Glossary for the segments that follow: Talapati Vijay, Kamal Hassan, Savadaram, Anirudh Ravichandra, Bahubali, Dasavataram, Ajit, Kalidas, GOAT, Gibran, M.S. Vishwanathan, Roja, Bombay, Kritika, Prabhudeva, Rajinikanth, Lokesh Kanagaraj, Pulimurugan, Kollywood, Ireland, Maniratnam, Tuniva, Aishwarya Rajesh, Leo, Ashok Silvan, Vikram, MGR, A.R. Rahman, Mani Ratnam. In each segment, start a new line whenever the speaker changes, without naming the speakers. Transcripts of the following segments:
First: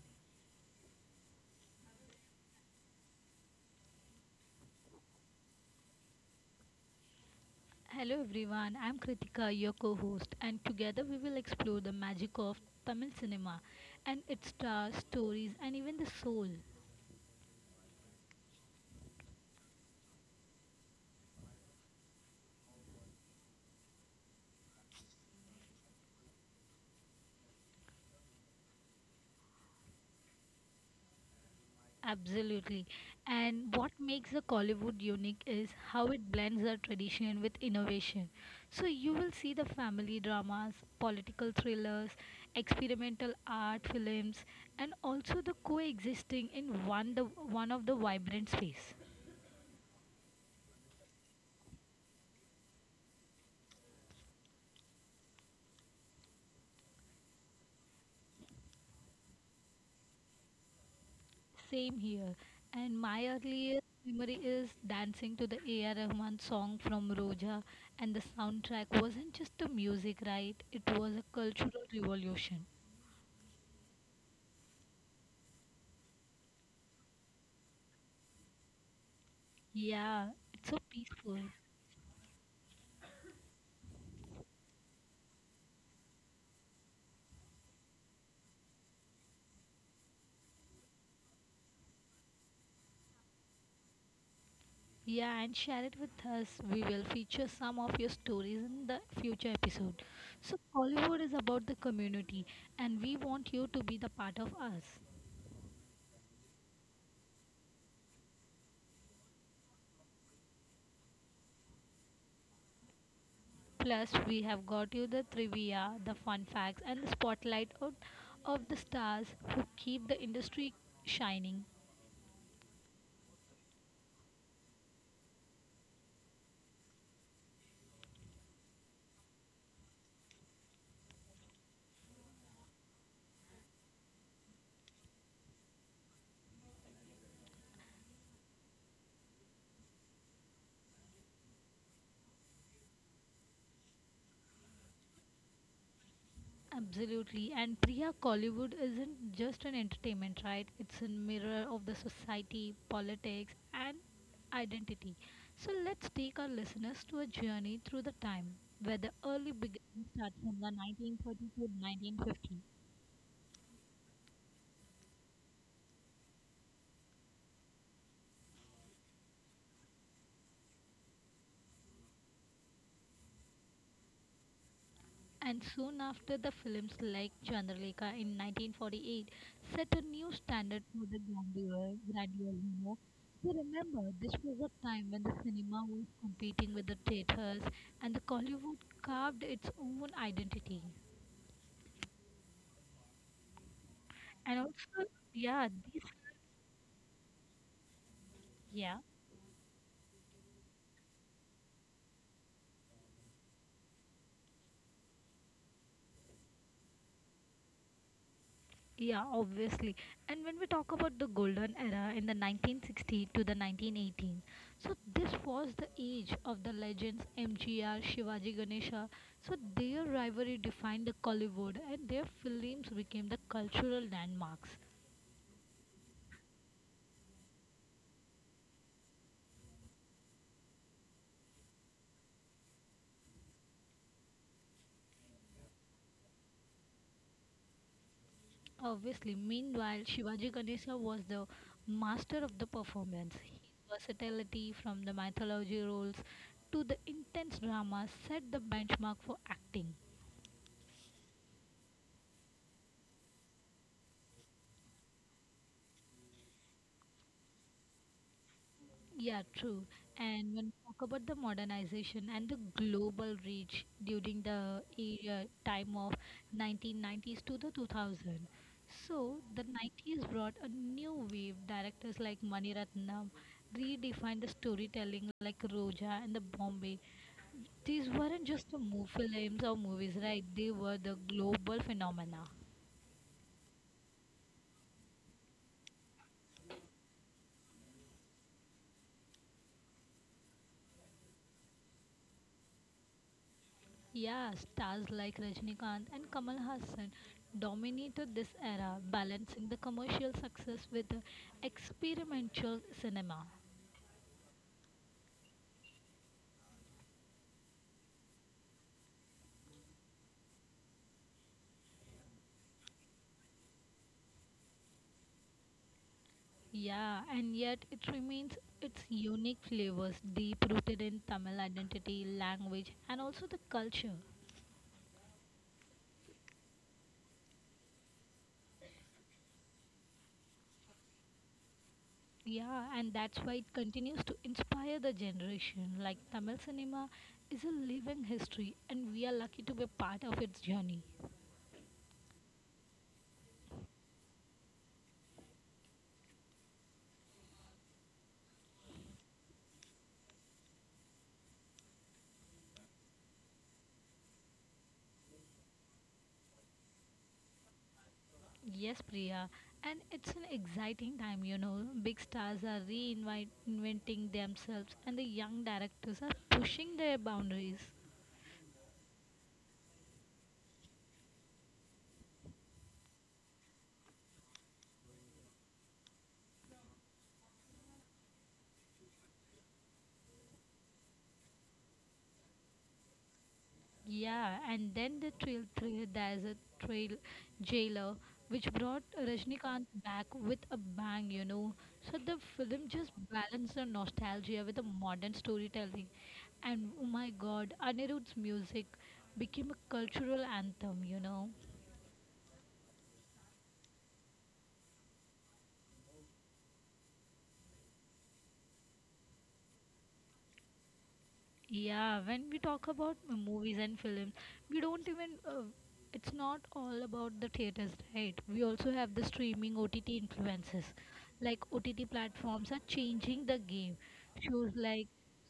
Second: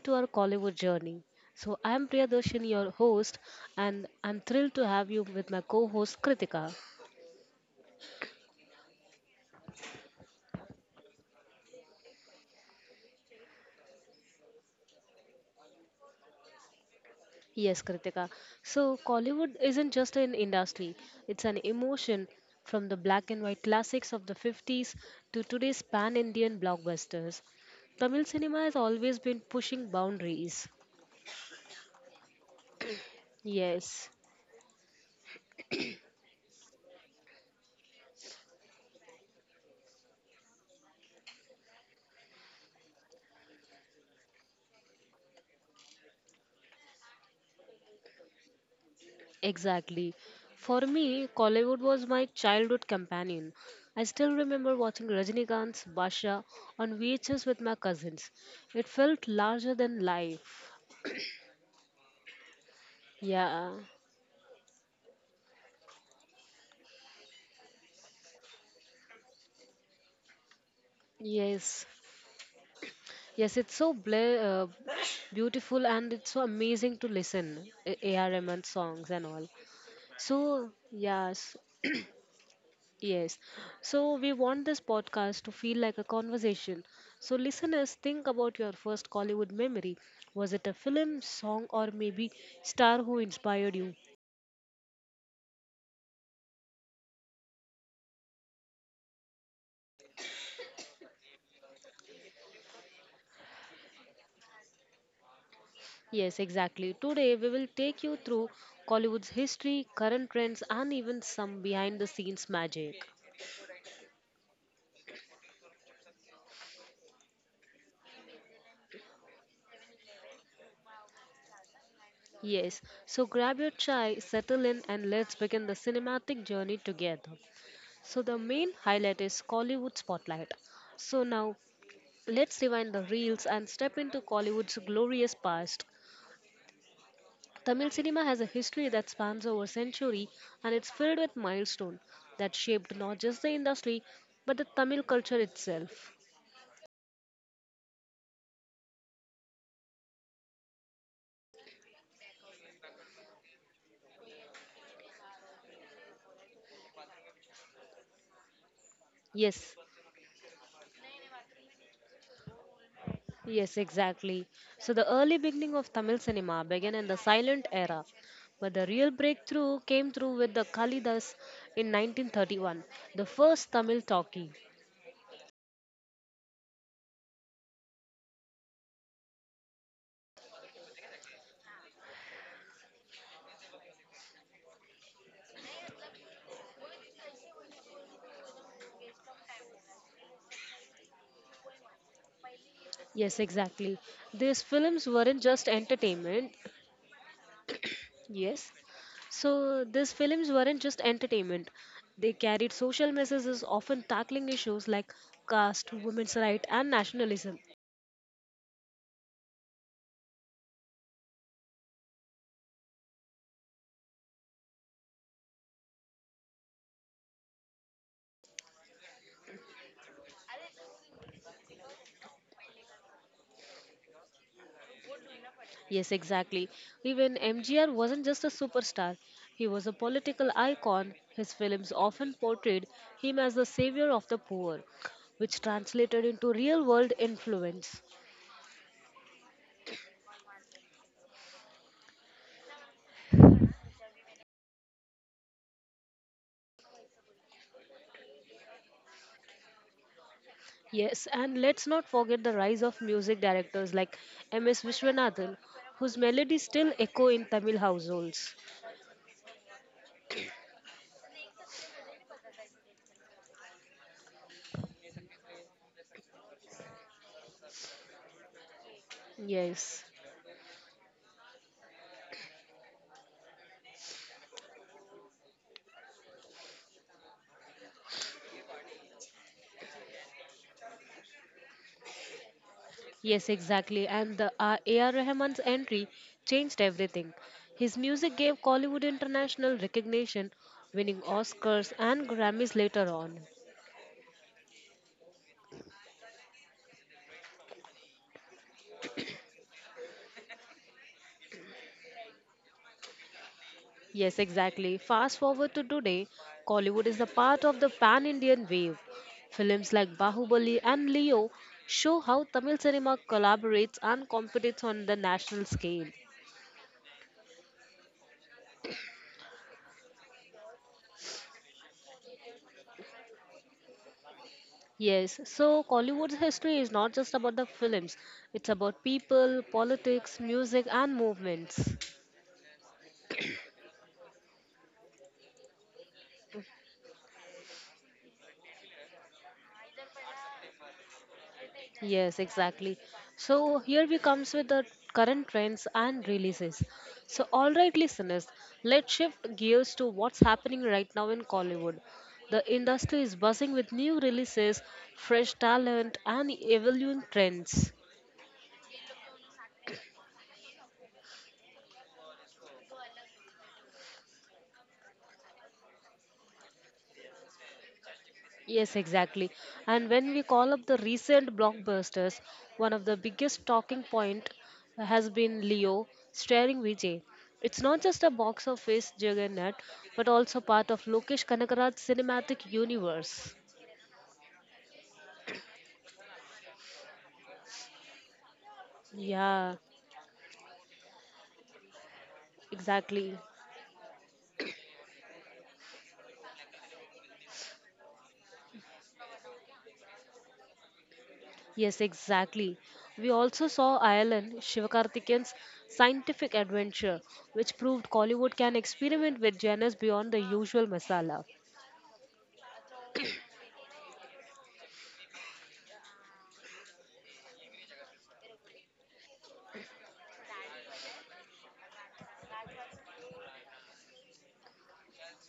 to our Kollywood journey. So I am Priyadarshini, your host, and I'm thrilled to have you with my co-host Kritika.
Hello everyone, I'm Kritika, your co host, and together we will explore the magic of Tamil cinema and its stars, stories, and even the soul.
Yes, Kritika. So Kollywood isn't just an industry; it's an emotion from the black and white classics of the 50s to today's pan-Indian blockbusters. Tamil cinema has always been pushing boundaries.
Absolutely. And what
Yes.
makes the Kollywood unique is how it blends the tradition with innovation. So you will see the family dramas, political thrillers, experimental art films, and also the coexisting in one, one of the vibrant space.
Exactly. For me, Kollywood was my childhood companion. I still remember watching Rajinikanth's Basha on VHS with my cousins. It felt larger than life.
Same here. And my
Yeah.
earliest memory is dancing to the A.R. Rahman song from Roja, and the soundtrack wasn't just the music, right It was a
Yes.
cultural revolution.
Yes, it's so beautiful and it's so amazing to listen AR Rahman's songs and all.
Yeah, it's
So,
so peaceful.
yes. Yes. So we want this podcast to feel like a conversation. So listeners, think about your first Collywood memory. Was it a film, song, or maybe star who inspired you?
Yeah, and share it with us. We will feature some of your stories in the future episode. So, Hollywood is about the community, and we want you to be the part of us.
Yes, exactly. Today we will take you through Collywood's history, current trends, and even some behind the scenes magic.
Plus, we have got you the trivia, the fun facts, and the spotlight out of the stars who keep the industry shining.
Yes, so grab your chai, settle in, and let's begin the cinematic journey together. So, the main highlight is Collywood Spotlight. So, now let's rewind the reels and step into Collywood's glorious past. Tamil cinema has a history that spans over century, and it's filled with milestones that shaped not just the industry but the Tamil culture itself.
Absolutely. And Priya, Collywood isn't just an entertainment, right? It's a mirror of the society, politics, and identity. So, let's take our listeners to a journey through the time where the early
Yes,
beginnings start from the 1930 to 1950.
yes, exactly. So the early beginning of Tamil cinema began in the silent era, but the real breakthrough came through with the Kalidas in 1931, the first Tamil talkie.
And soon after, the films like Chandralekha in 1948 set a new standard for the grandeur. We remember this was a time when the cinema was competing with the theatres and the Hollywood carved its own identity.
Yes, exactly. These
And
films
also,
weren't just
yeah, these,
entertainment. Yes.
yeah.
So these films weren't just entertainment. They carried social messages, often tackling issues like caste, women's rights, and nationalism.
Yeah, obviously. And when we talk about the golden era in the 1960 to the 1918, so this was the age of the legends MGR, Shivaji Ganesha. So their rivalry defined the Kollywood and their films became the cultural landmarks.
Yes, exactly. Even MGR wasn't just a superstar, he was a political icon. His films often portrayed him as the savior of the poor, which translated into real world influence.
Obviously, meanwhile, Shivaji Ganesha was the master of the performance. His versatility from the mythology roles to the intense drama set the benchmark for acting.
Yes, and let's not forget the rise of music directors like M.S. Vishwanathan, whose melodies still echo in Tamil households.
Yeah, true. And when we talk about the modernization and the global reach during the era time of 1990s to the 2000, so the
Yes,
90s brought a new wave. Directors like Mani Ratnam redefined the storytelling like Roja and the Bombay. These weren't just the films or movies, right They were the global phenomena.
yes, exactly. And the A.R. Rahman's entry changed everything. His music gave Collywood international recognition, winning Oscars and Grammys later on.
Yeah, stars like Rajnikant and Kamal Hassan dominated this era, balancing the commercial success with the experimental cinema.
Yes, exactly. Fast forward to today, Collywood is a part of the pan Indian wave. Films like Bahubali and Leo show how Tamil cinema collaborates and competes on the national scale.
Yeah, and yet it remains its unique flavors, deep rooted in Tamil identity, language, and also the culture.
Yes, so Collywood's history is not just about the films, it's about people, politics, music, and movements.
Yeah, and that's why it continues to inspire the generation. Like Tamil cinema is a living history, and we are lucky to be part of its journey.
Yes, exactly. So here we comes with the current trends and releases. So all right listeners, let's shift gears to what's happening right now in Collywood. The industry is buzzing with new releases, fresh talent and evolving trends.
Yes, Priya, and it's an exciting time. Big stars are reinventing themselves, and the young directors are pushing their boundaries.
Yes, exactly. And when we call up the recent blockbusters, one of the biggest talking point has been Leo starring Vijay. It's not just a box office juggernaut, but also part of Lokesh Kanakaraj's cinematic universe.
Yeah, and then the trail thrill, there's a trail jailer, which brought
Yeah,
Rajnikant back with a bang. So the film just
exactly.
balanced the nostalgia with the modern storytelling, and oh my God, Anirudh's music became a cultural anthem.
Yes, exactly. We also saw Ireland, Shivakarthikeyan's scientific adventure, which proved Collywood can experiment with genres beyond the usual masala.
Yeah, when we talk about movies and films, we don't even. It's not all about the theaters, right? We also have the streaming OTT influences. Like OTT platforms are changing the game. Shows like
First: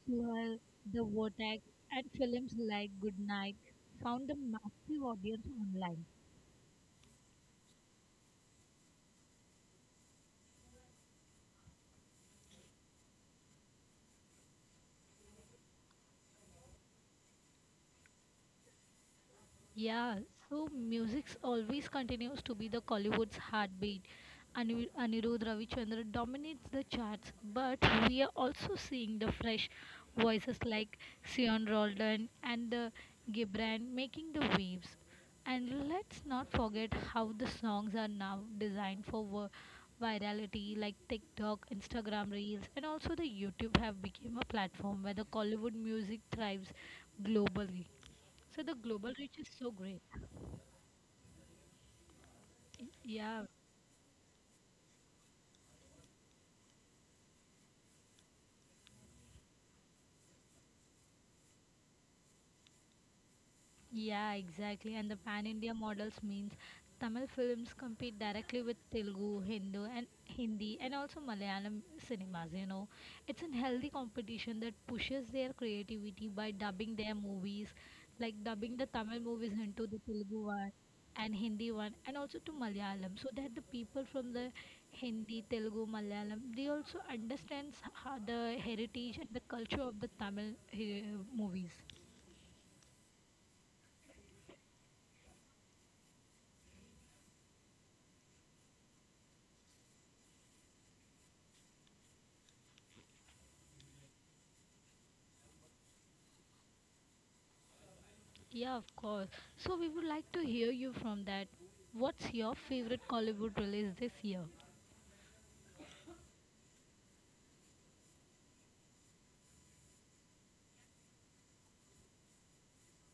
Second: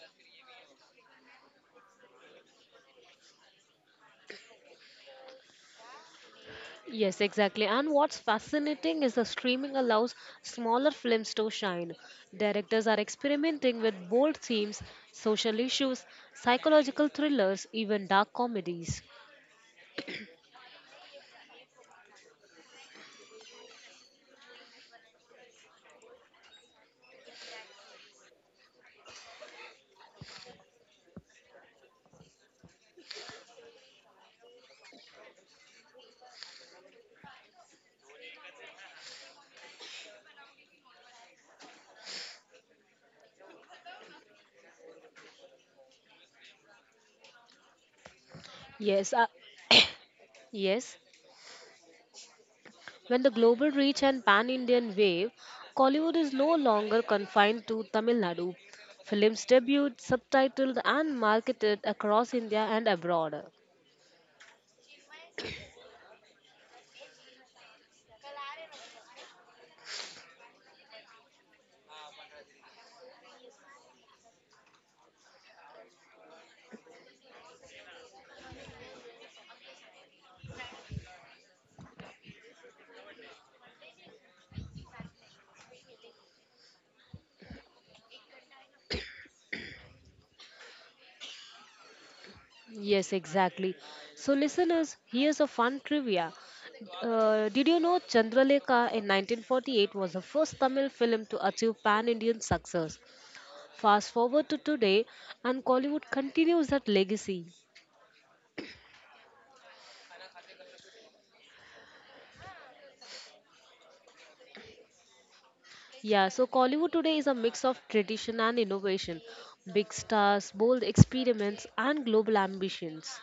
Suhail, The Vortex, and films like Goodnight found a massive audience online.
Yes, exactly. And what's fascinating is the streaming allows smaller films to shine. Directors are experimenting with bold themes, social issues, psychological thrillers, even dark comedies.
Yeah, so music always continues to be the Collywood's heartbeat. Anirudh Ravichandra dominates the charts, but we are also seeing the fresh voices like Sion Roldan and the Gibran making the waves. And let's not forget how the songs are now designed for virality like TikTok, Instagram Reels, and also the YouTube have become a platform where the Collywood music thrives globally. So the
Yes,
global
uh,
reach is so great.
yes. When the
Yeah,
global reach and pan-Indian wave, Kollywood is no longer confined to Tamil Nadu. Films debuted, subtitled, and marketed across India and abroad.
yeah, exactly. And the pan India models means Tamil films compete directly with Telugu, Hindu, and Hindi, and also Malayalam cinemas. You know, it's a healthy competition that pushes their creativity by dubbing their movies, like dubbing the Tamil movies into the Telugu one and Hindi one, and also to Malayalam, so that the people from the Hindi, Telugu, Malayalam, they also understands how the heritage and the culture of the Tamil movies.
Yes, exactly. So, listeners, here's a fun trivia. Did you know Chandralekha in 1948 was the first Tamil film to achieve pan Indian success? Fast forward to today, and Kollywood continues that legacy.
Yeah, of course. So we would like to hear you from that. What's your favorite Hollywood release this year?
Yeah, so Kollywood today is a mix of tradition and innovation, big stars, bold experiments, and global ambitions.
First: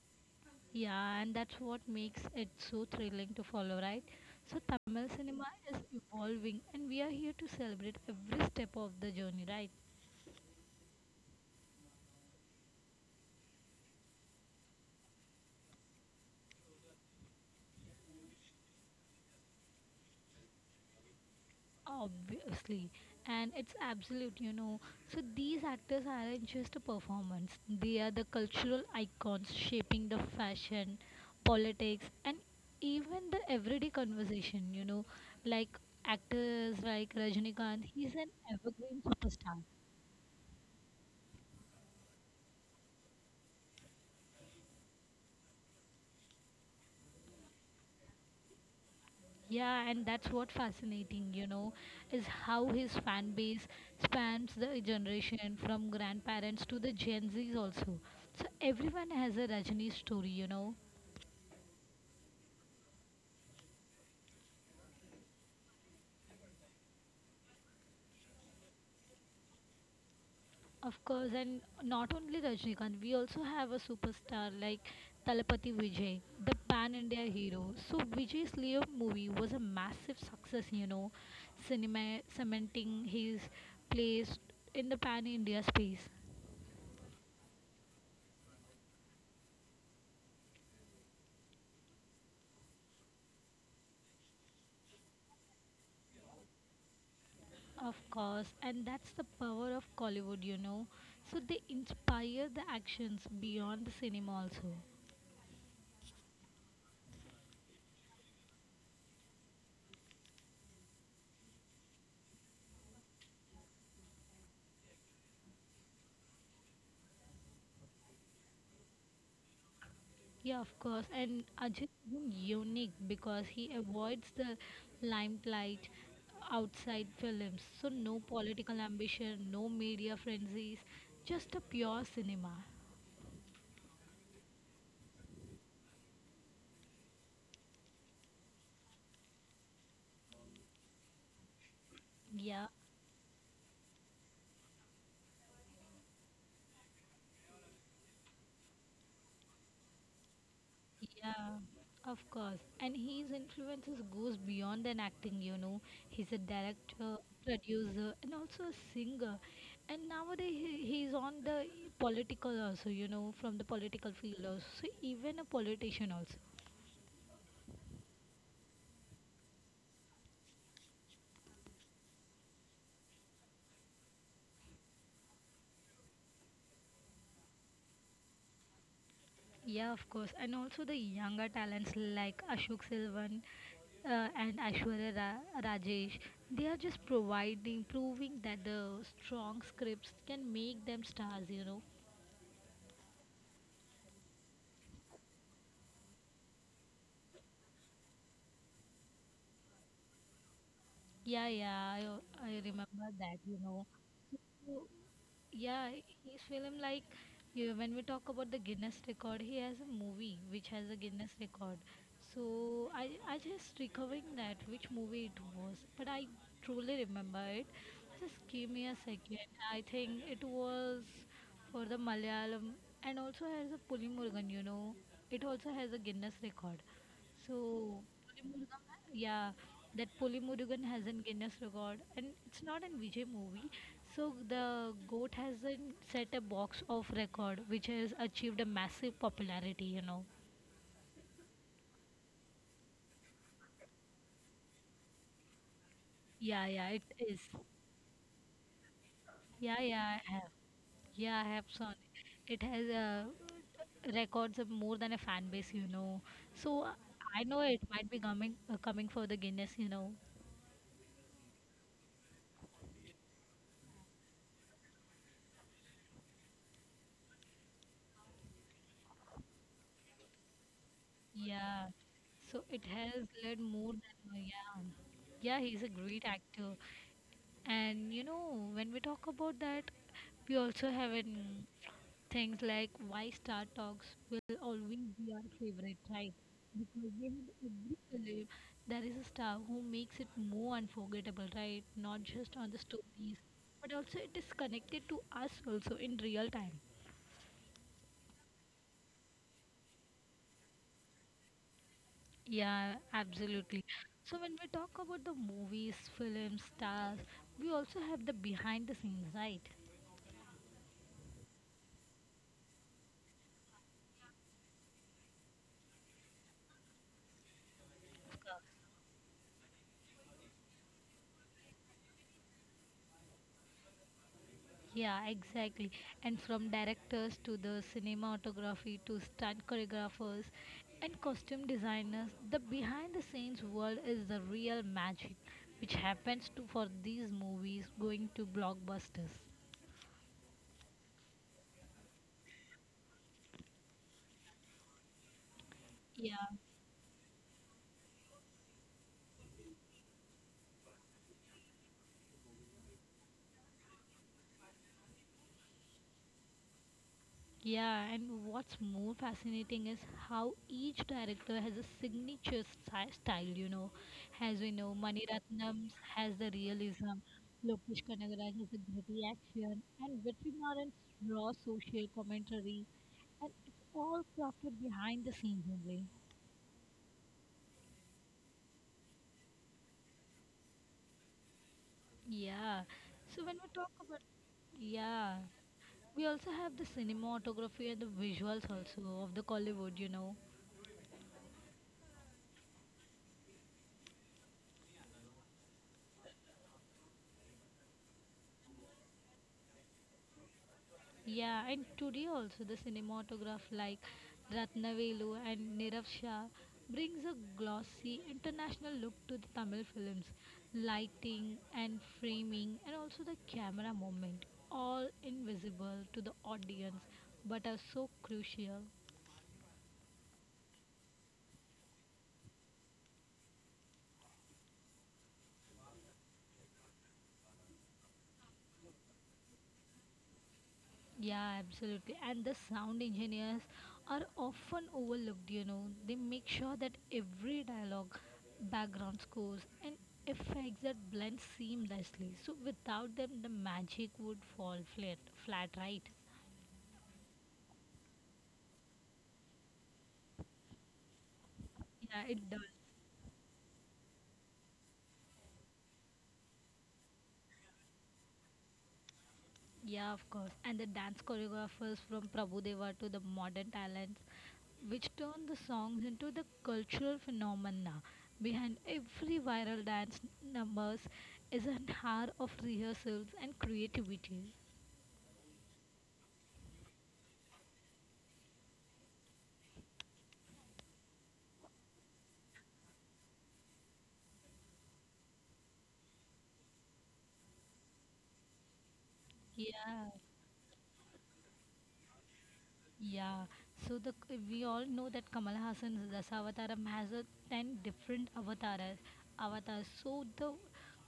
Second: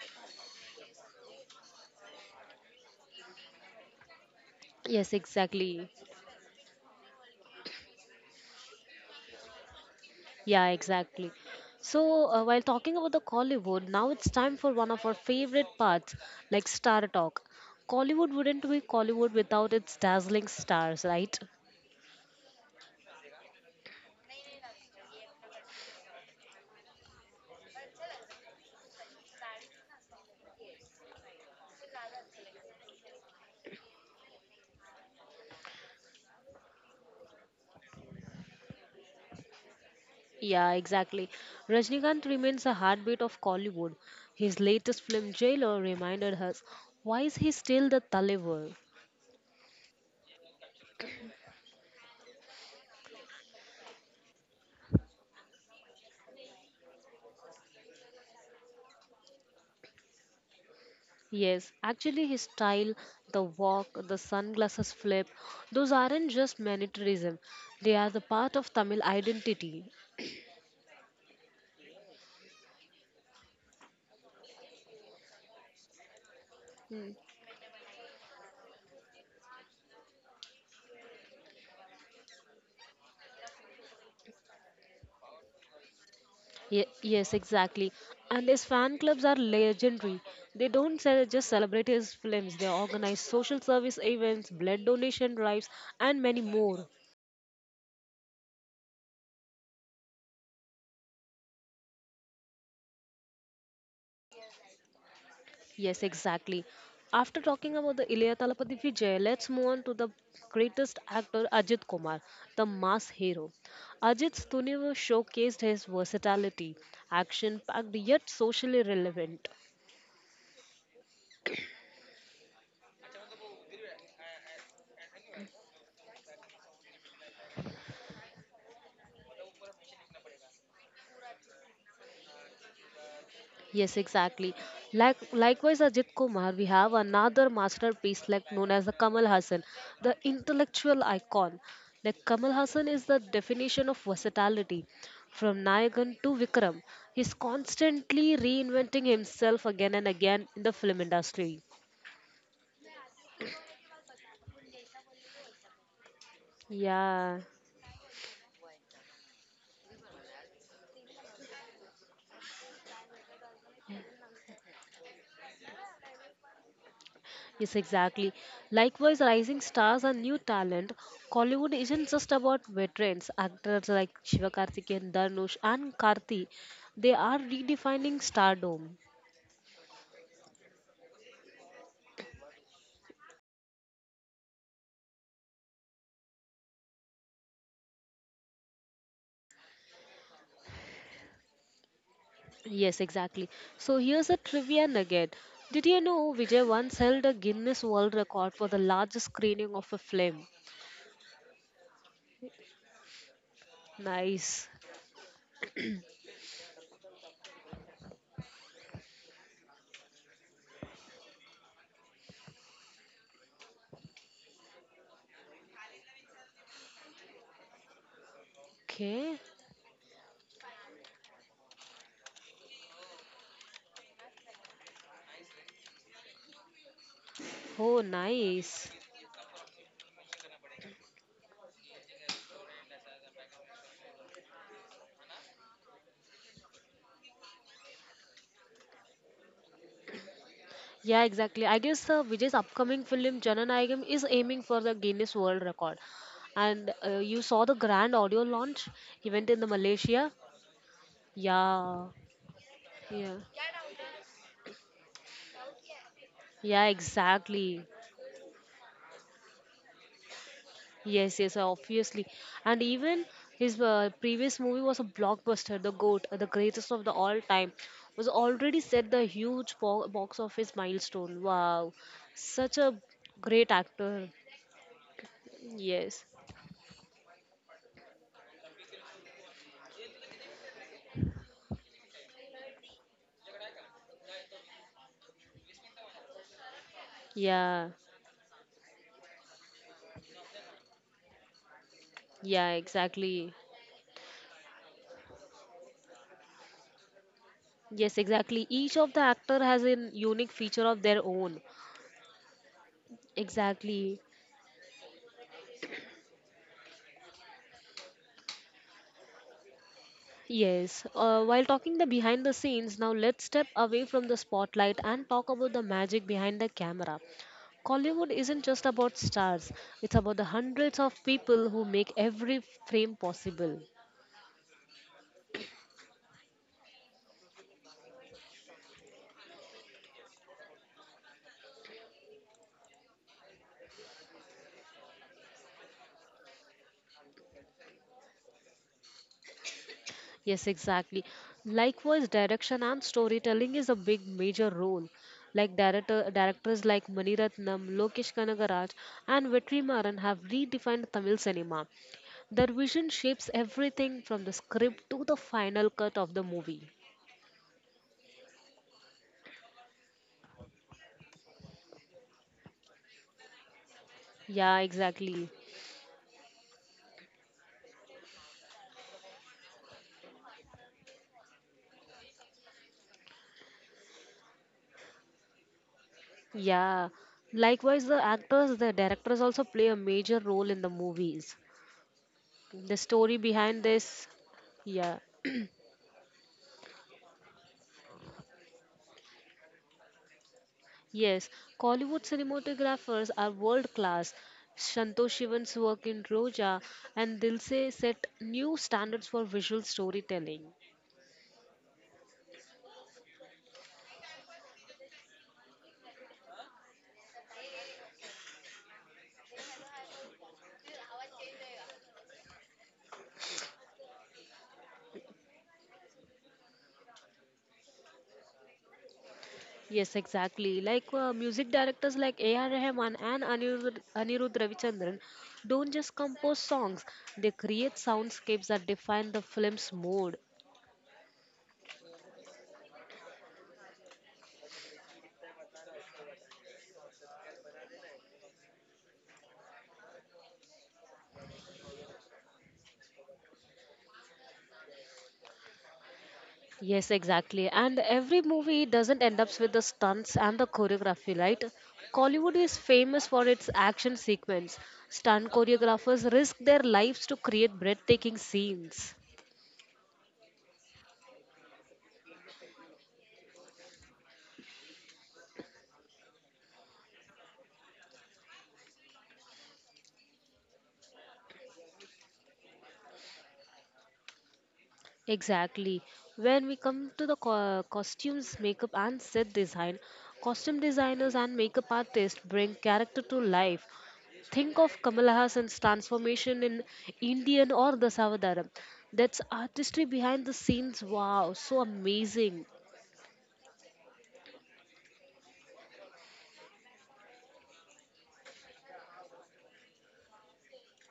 Yeah, and that's what makes it so thrilling to follow, right? So Tamil
Yes,
cinema is
exactly.
evolving and we are here to celebrate every step of the journey, right?
Yeah, exactly. So, while talking about the Kollywood, now it's time for one of our favorite parts, like Star Talk. Kollywood wouldn't be Kollywood without its dazzling stars, right?
Obviously, and it's absolute. So these actors aren't just a performance, they are the cultural icons shaping the fashion, politics, and even the everyday conversation. Like actors like Rajinikanth, he's an evergreen superstar.
Yeah, exactly. Rajnikant remains a heartbeat of Kollywood. His latest film, Jailer, reminded us why is he still the Talever?
Yeah, and that's what fascinating, you know, is how his fan base spans the generation from grandparents to the Gen Zs also. So everyone has a Rajini story.
Yes, actually, his style, the walk, the sunglasses flip, those aren't just militarism. They are the part of Tamil identity.
Of course, and not only Rajnikant, we also have a superstar like Talapati Vijay, the pan India hero. So, Vijay's Leo movie was a massive success, you know, cinema cementing his place in the pan India space.
Yes, exactly. And these fan clubs are legendary. They don't just celebrate his films, they organize social service events, blood donation drives, and many more.
Of course, and that's the power of Collywood, you know. So, they inspire the actions beyond the cinema also.
Yes, exactly. After talking about the Ilya Talapati Vijay, let's move on to the greatest actor Ajit Kumar, the mass hero. Ajit's Tuniva showcased his versatility, action packed yet socially relevant.
Yeah, of course. And Ajit is unique because he avoids the limelight outside films. So no political ambition, no media frenzies, just a pure cinema.
Yes, exactly. Likewise, Ajit Kumar, we have another masterpiece like known as the Kamal Hassan, the intellectual icon. Like Kamal
Yeah,
Hassan is the definition of versatility. From Nayagan to Vikram, he's constantly reinventing himself again and again in the film
yeah,
industry.
of course. And his influences goes beyond an acting, you know. He's a director,
Yeah.
producer, and also a singer. And nowadays he's on the political also, you know, from the political field also. So even a politician also.
Yes, exactly. Likewise, rising stars and new talent. Kollywood isn't just about veterans. Actors like Shiva Karthikeyan, Dhanush, and Karthi, they are redefining stardom.
Yeah, of course. And also the younger talents like Ashok Silvan and Aishwarya Rajesh, they are just providing, proving that the strong scripts can make them stars, you know.
Yes, exactly. So here's a trivia nugget. Did you know Vijay once held a Guinness World Record for the largest screening of a film?
Yeah, yeah, I remember that, you know.
Nice.
So, Yeah, his film like you, when we talk about the Guinness record, he has a movie which has a Guinness record. So I just recovering that which movie it was, but I truly remember it. Just give me a
Okay.
second. I think it was for the Malayalam and also has a Pulimurgan. You know, it also has a Guinness record. So,
Oh, nice.
Pulimurugan, yeah, that Pulimurugan has a Guinness record, and it's not an Vijay movie. So the goat has a, set a box of record, which has achieved a massive popularity. You know.
Yeah, exactly. I guess Vijay's upcoming film Jananayagam is aiming for the Guinness World Record.
Yeah, yeah,
And
it is.
you saw the grand audio launch event in the
Yeah, yeah, I
Malaysia?
have. Yeah, I have seen
Yeah.
it. It has
Yeah.
records of more than a fan base, you know. So
Yeah,
I know it
exactly.
might be coming coming for the Guinness, you know.
Yes, yes, obviously. And even his previous movie was a blockbuster, The GOAT, the greatest of the all time, was already set the huge box office milestone.
Yeah,
Wow.
so
Such
it
a
has led
great
more
actor.
than yeah. Yeah, he's a
Yes.
great actor, and you know when we talk about that, we also have in things like why Star Talks will always be our favorite, right? Because we have
Yeah.
every film there is a star who makes it more unforgettable, right? Not just on the
Yeah,
stories,
exactly.
but also it is connected to us also in real time.
Yes, exactly. Each of the actor has a unique feature of their own.
Yeah, absolutely.
Exactly.
So when we talk about the movies, films, stars, we also have the behind the scenes, right?
Yes. While talking the behind the scenes, now let's step away from the spotlight and talk about the magic behind the camera. Hollywood
Of course.
isn't just about stars; it's about the hundreds of people who make every frame possible.
Yeah, exactly. And from directors to the cinematography to stunt choreographers and costume designers, the behind the scenes world is the real magic which happens to for these movies going to blockbusters.
Yes, exactly. Likewise, direction and storytelling is a big major role. Like
Yeah.
directors like Maniratnam, Lokesh Kanagaraj, and Vetrimaran have redefined Tamil cinema. Their vision shapes everything from the script to the final cut of the movie.
Yeah, and what's more fascinating is how each director has a signature style, you know. As we
Yeah,
know, Mani
exactly.
Ratnam has the realism, Lokesh Kanagaraj has the gritty action, and Vitrimaran's raw social commentary, and it's all crafted behind the scenes only.
Yeah. Likewise, the actors, the directors also play a major role in the movies.
Yeah,
The story
so when we
behind
talk about
this, yeah.
yeah, we also have the cinematography and the visuals also of the Collywood, you know.
Yes, Kollywood cinematographers are world class. Santosh Shivan's work in Roja and Dilse set new standards for visual storytelling.
Yeah, and today also the cinematograph like Ratnavelu and Nirav Shah brings a glossy international look to the Tamil films. Lighting and framing and also the camera movement all invisible to the audience but are so crucial.
Yes, exactly. Like music directors like A.R. Rahman and Anirudh Ravichandran don't just compose songs, they create soundscapes that define the film's mood.
Yeah, absolutely. And the sound engineers are often overlooked, you know. They make sure that every dialogue, background scores, and effects that blend seamlessly. So without them, the magic would fall flat, flat right?
Yes, exactly. And every movie doesn't end up with the stunts and the choreography, right?
Yeah, it
Kollywood
does.
is famous for its action sequence. Stunt choreographers risk their lives to create breathtaking scenes.
Yeah, of course. And the dance choreographers from Prabhudeva to the modern talents, which turned the songs into the cultural phenomena. Behind every viral dance numbers is an hour of rehearsals and creativity.
Exactly. When we come to the costumes, makeup, and set design, costume designers and makeup artists bring character to life. Think of Kamala Hassan's transformation in Indian or the Savadaram. That's artistry
Yeah.
behind the scenes. Wow, so amazing.
Yeah, so the we all know that Kamal Hassan's Dasavataram has a ten different avatars. Avatars, so the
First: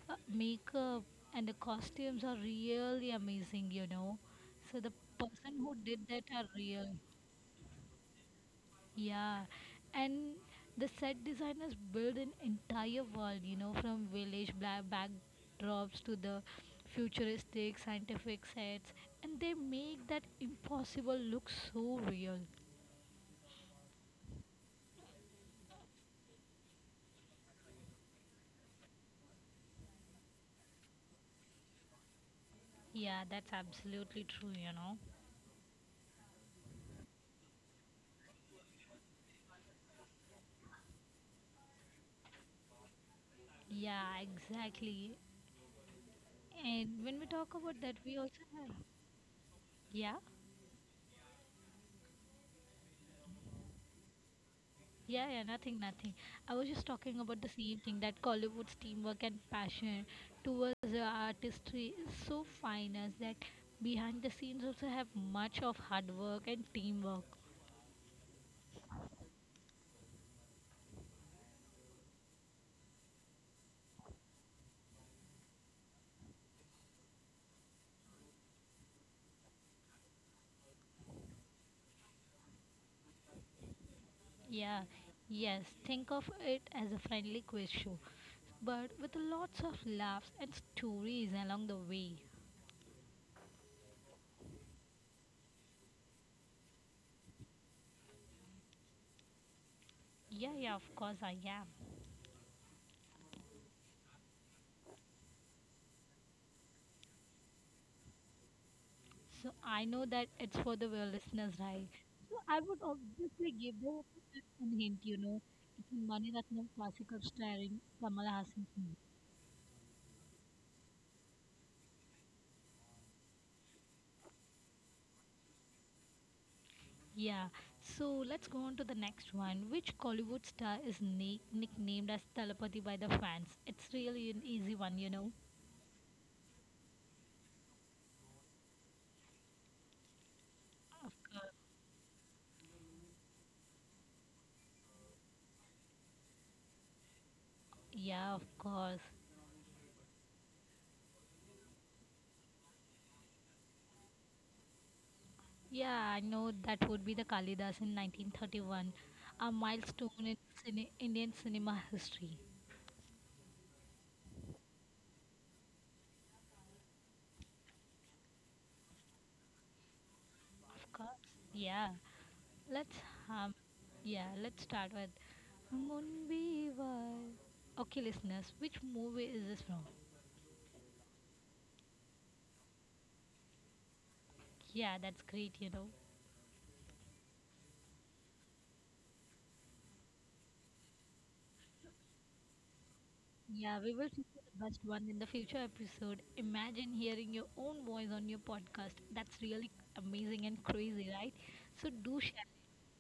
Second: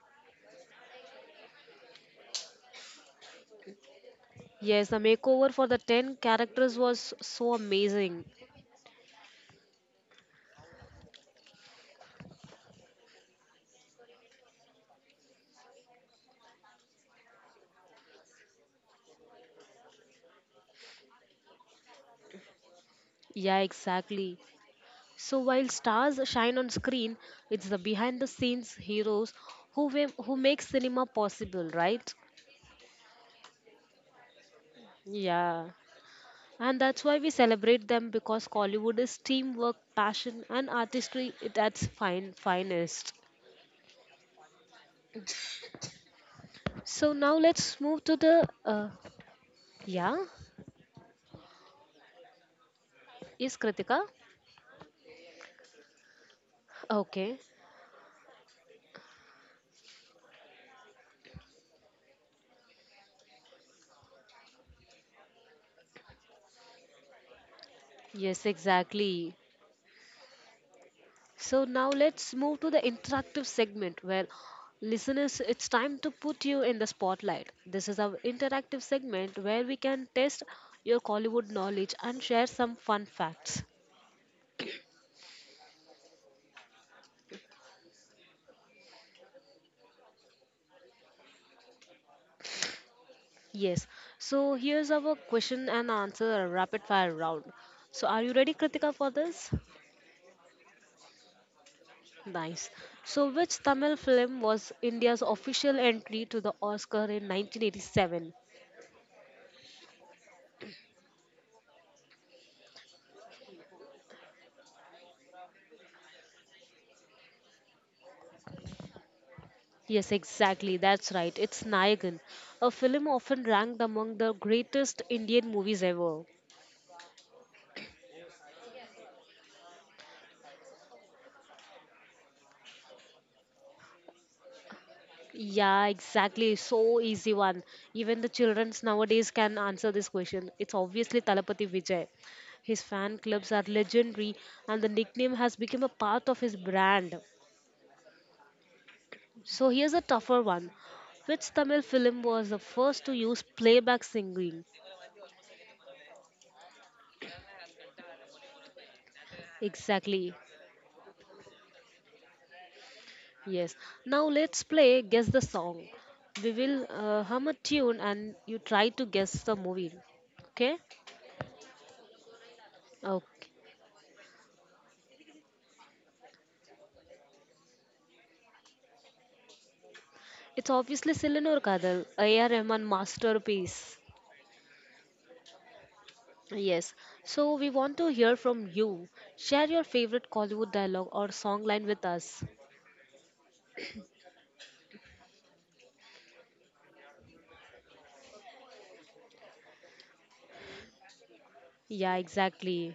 makeup and the costumes are really amazing, you know. So
Yes,
the
the makeover
person
for
who
the
did
10
that are
characters
real.
was so amazing.
Yeah, and the set designers build an entire world, you know, from village black backdrops to the futuristic scientific sets, and they make that impossible look so real.
Yeah, exactly. So while stars shine on screen, it's the behind the scenes heroes who make cinema possible, right?
Yeah, that's absolutely true, you know.
Yeah. And that's why we celebrate them because Collywood is teamwork, passion and artistry at its finest.
Yeah, exactly. And when
So
we
now
talk about
let's
that,
move
we
to
also
the
have. Yeah?
yeah, is Kritika?
Yeah, yeah, nothing. I was just talking about
Okay.
the same thing that Collywood's teamwork and passion towards the artistry is so fine as that behind the scenes also have much of hard work and teamwork.
Yes, exactly. So now let's move to the interactive segment where listeners, it's time to put you in the spotlight. This is our interactive segment where we can test your Collywood knowledge and share some fun facts.
Yeah, yes, think of it as a friendly quiz show, but with lots of laughs and stories along the way.
Yes. So here's our question and answer rapid fire round. So are you ready, Kritika, for this?
Yeah, yeah, of course I am.
Nice. So which Tamil film was India's official entry to the Oscar in 1987?
So I know that it's for the well listeners, right? So I would obviously give them a hint, you know. It's in Mani Ratnam classical starring Kamal Hassan.
Yes, exactly. That's right. It's Nayagan, a film often ranked among the greatest Indian movies ever.
Yeah. So let's go on to the next one. Which Kollywood star is nicknamed as Talapati by the fans? It's really an easy one, you know.
Yeah, exactly. So easy one. Even the childrens nowadays can answer this question. It's
Of
obviously
course.
Talapati Vijay. His fan clubs are legendary, and the nickname has become a part of his brand.
Yeah, of course.
So here's a tougher one. Which Tamil film was the first to use playback singing?
Yeah, I know that would be the Kalidas in 1931, a milestone in
Exactly.
Indian cinema history.
Yes. Now let's play Guess the Song. We will hum a tune and you try to guess the movie. Okay?
Of course. Yeah. Let's um,
Okay.
Yeah, let's start with Munbiwal. Okay, listeners, which movie is this from?
It's obviously Silanur Kadal, A.R. Rahman masterpiece.
Yeah, that's great, you know.
Yes. So we want to hear from you. Share your favorite Kollywood dialogue or song line with us.
Yeah, we will feature the best one in the future episode. Imagine hearing your own voice on your podcast. That's really amazing and crazy, right? So
Yeah,
do share.
exactly.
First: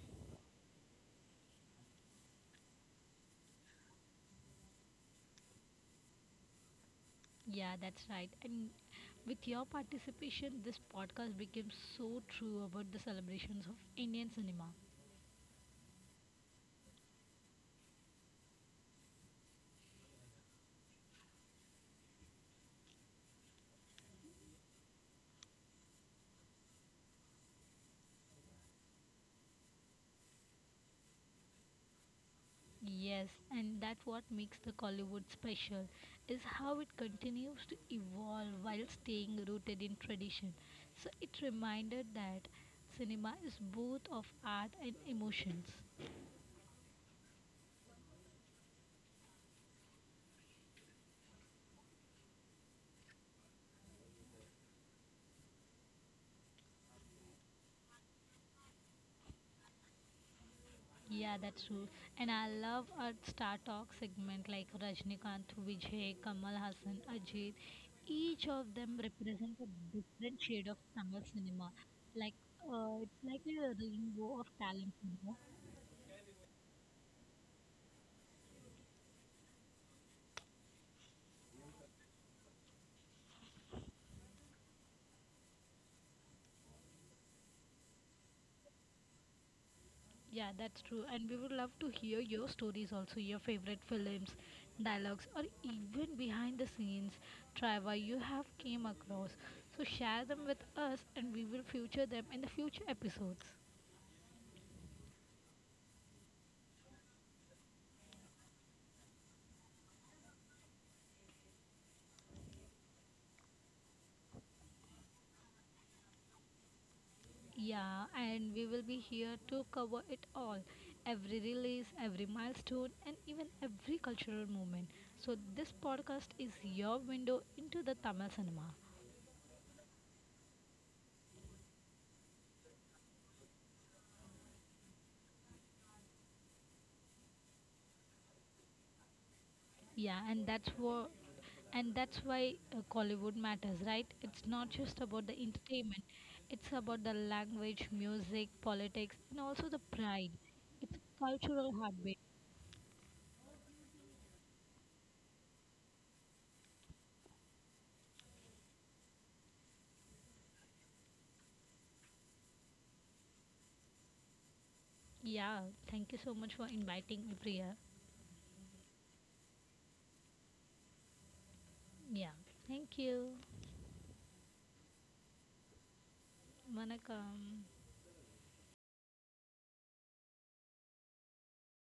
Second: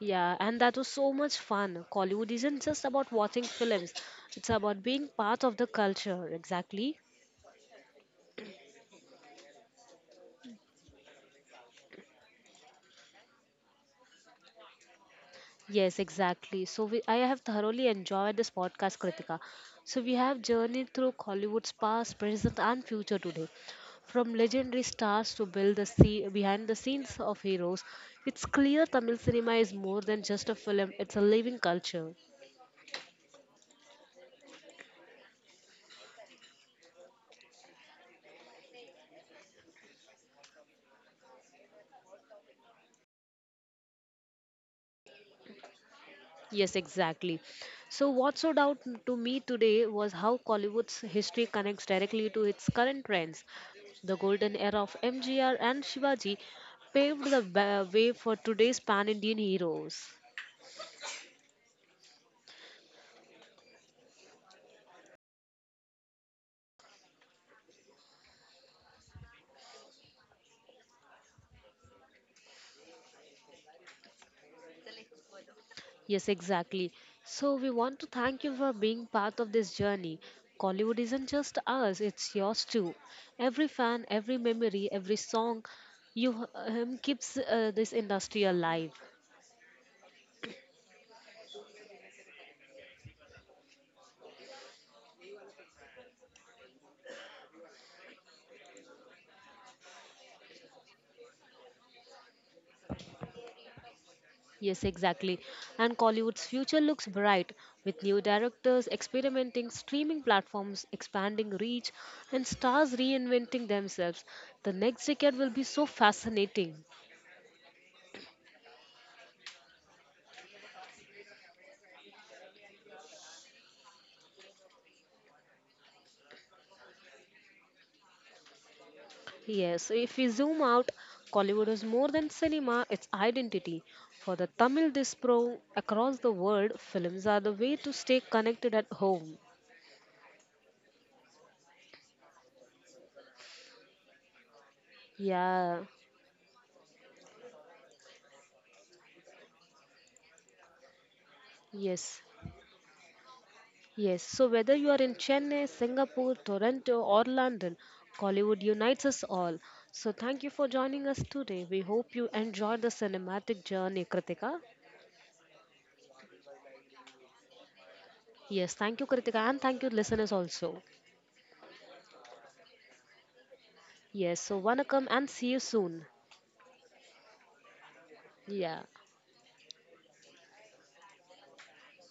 Yeah, and that was so much fun. Kollywood isn't just about watching films, it's about being part of the culture. Exactly.
Yeah, that's right. And with your participation, this podcast became so true about the celebrations of Indian cinema.
Yes, exactly. So I have thoroughly enjoyed this podcast, Kritika. So we have journeyed through Hollywood's past, present, and future today, from legendary stars to build the sea behind the scenes of heroes. It's clear Tamil cinema is more than just a film; it's a living culture.
Yes, and that's what makes the Collywood special is how it continues to evolve while staying rooted in tradition. So it reminded that cinema is both of art and emotions.
Yes, exactly. So, what stood out to me today was how Collywood's history connects directly to its current trends. The golden era of MGR and Shivaji paved the way for today's pan Indian heroes.
Yeah, that's true. And I love our Star Talk segment like Rajnikant, Vijay, Kamal Hassan, Ajit. Each of them represents a different shade of Tamil cinema. Like it's like a rainbow of talent, you know.
Yes, exactly. So, we want to thank you for being part of this journey. Collywood isn't just us, it's yours too. Every fan, every memory, every song you h- keeps this industry alive.
Yeah, that's true. And we would love to hear your stories also, your favorite films, dialogues, or even behind the scenes travel you have came across. So share them with us and we will feature them in the future episodes.
Yes, exactly. And Collywood's future looks bright with new directors experimenting, streaming platforms expanding reach, and stars reinventing themselves. The next decade will be so fascinating.
Yeah, and we will be here to cover it all. Every release, every milestone, and even every cultural moment. So this podcast is your window into the Tamil cinema.
Yes, so if we zoom out, Collywood is more than cinema, it's identity. For the Tamil diaspora across the world, films are the way to stay connected at home.
Yeah, and that's why Collywood matters, right? It's not just about the
Yeah,
entertainment. It's about the language, music, politics, and also the pride. It's a cultural
yes.
heartbeat.
Yes, so whether you are in Chennai, Singapore, Toronto, or London, Collywood unites us all. So thank you for joining us today. We hope you enjoyed the cinematic journey, Kritika.
Yeah, thank you so much for inviting me, Priya.
Yes, thank you, Kritika, and thank you, listeners, also.
Yeah, thank you.
Yes, so want and see you soon.
Vanakkam.
Yeah.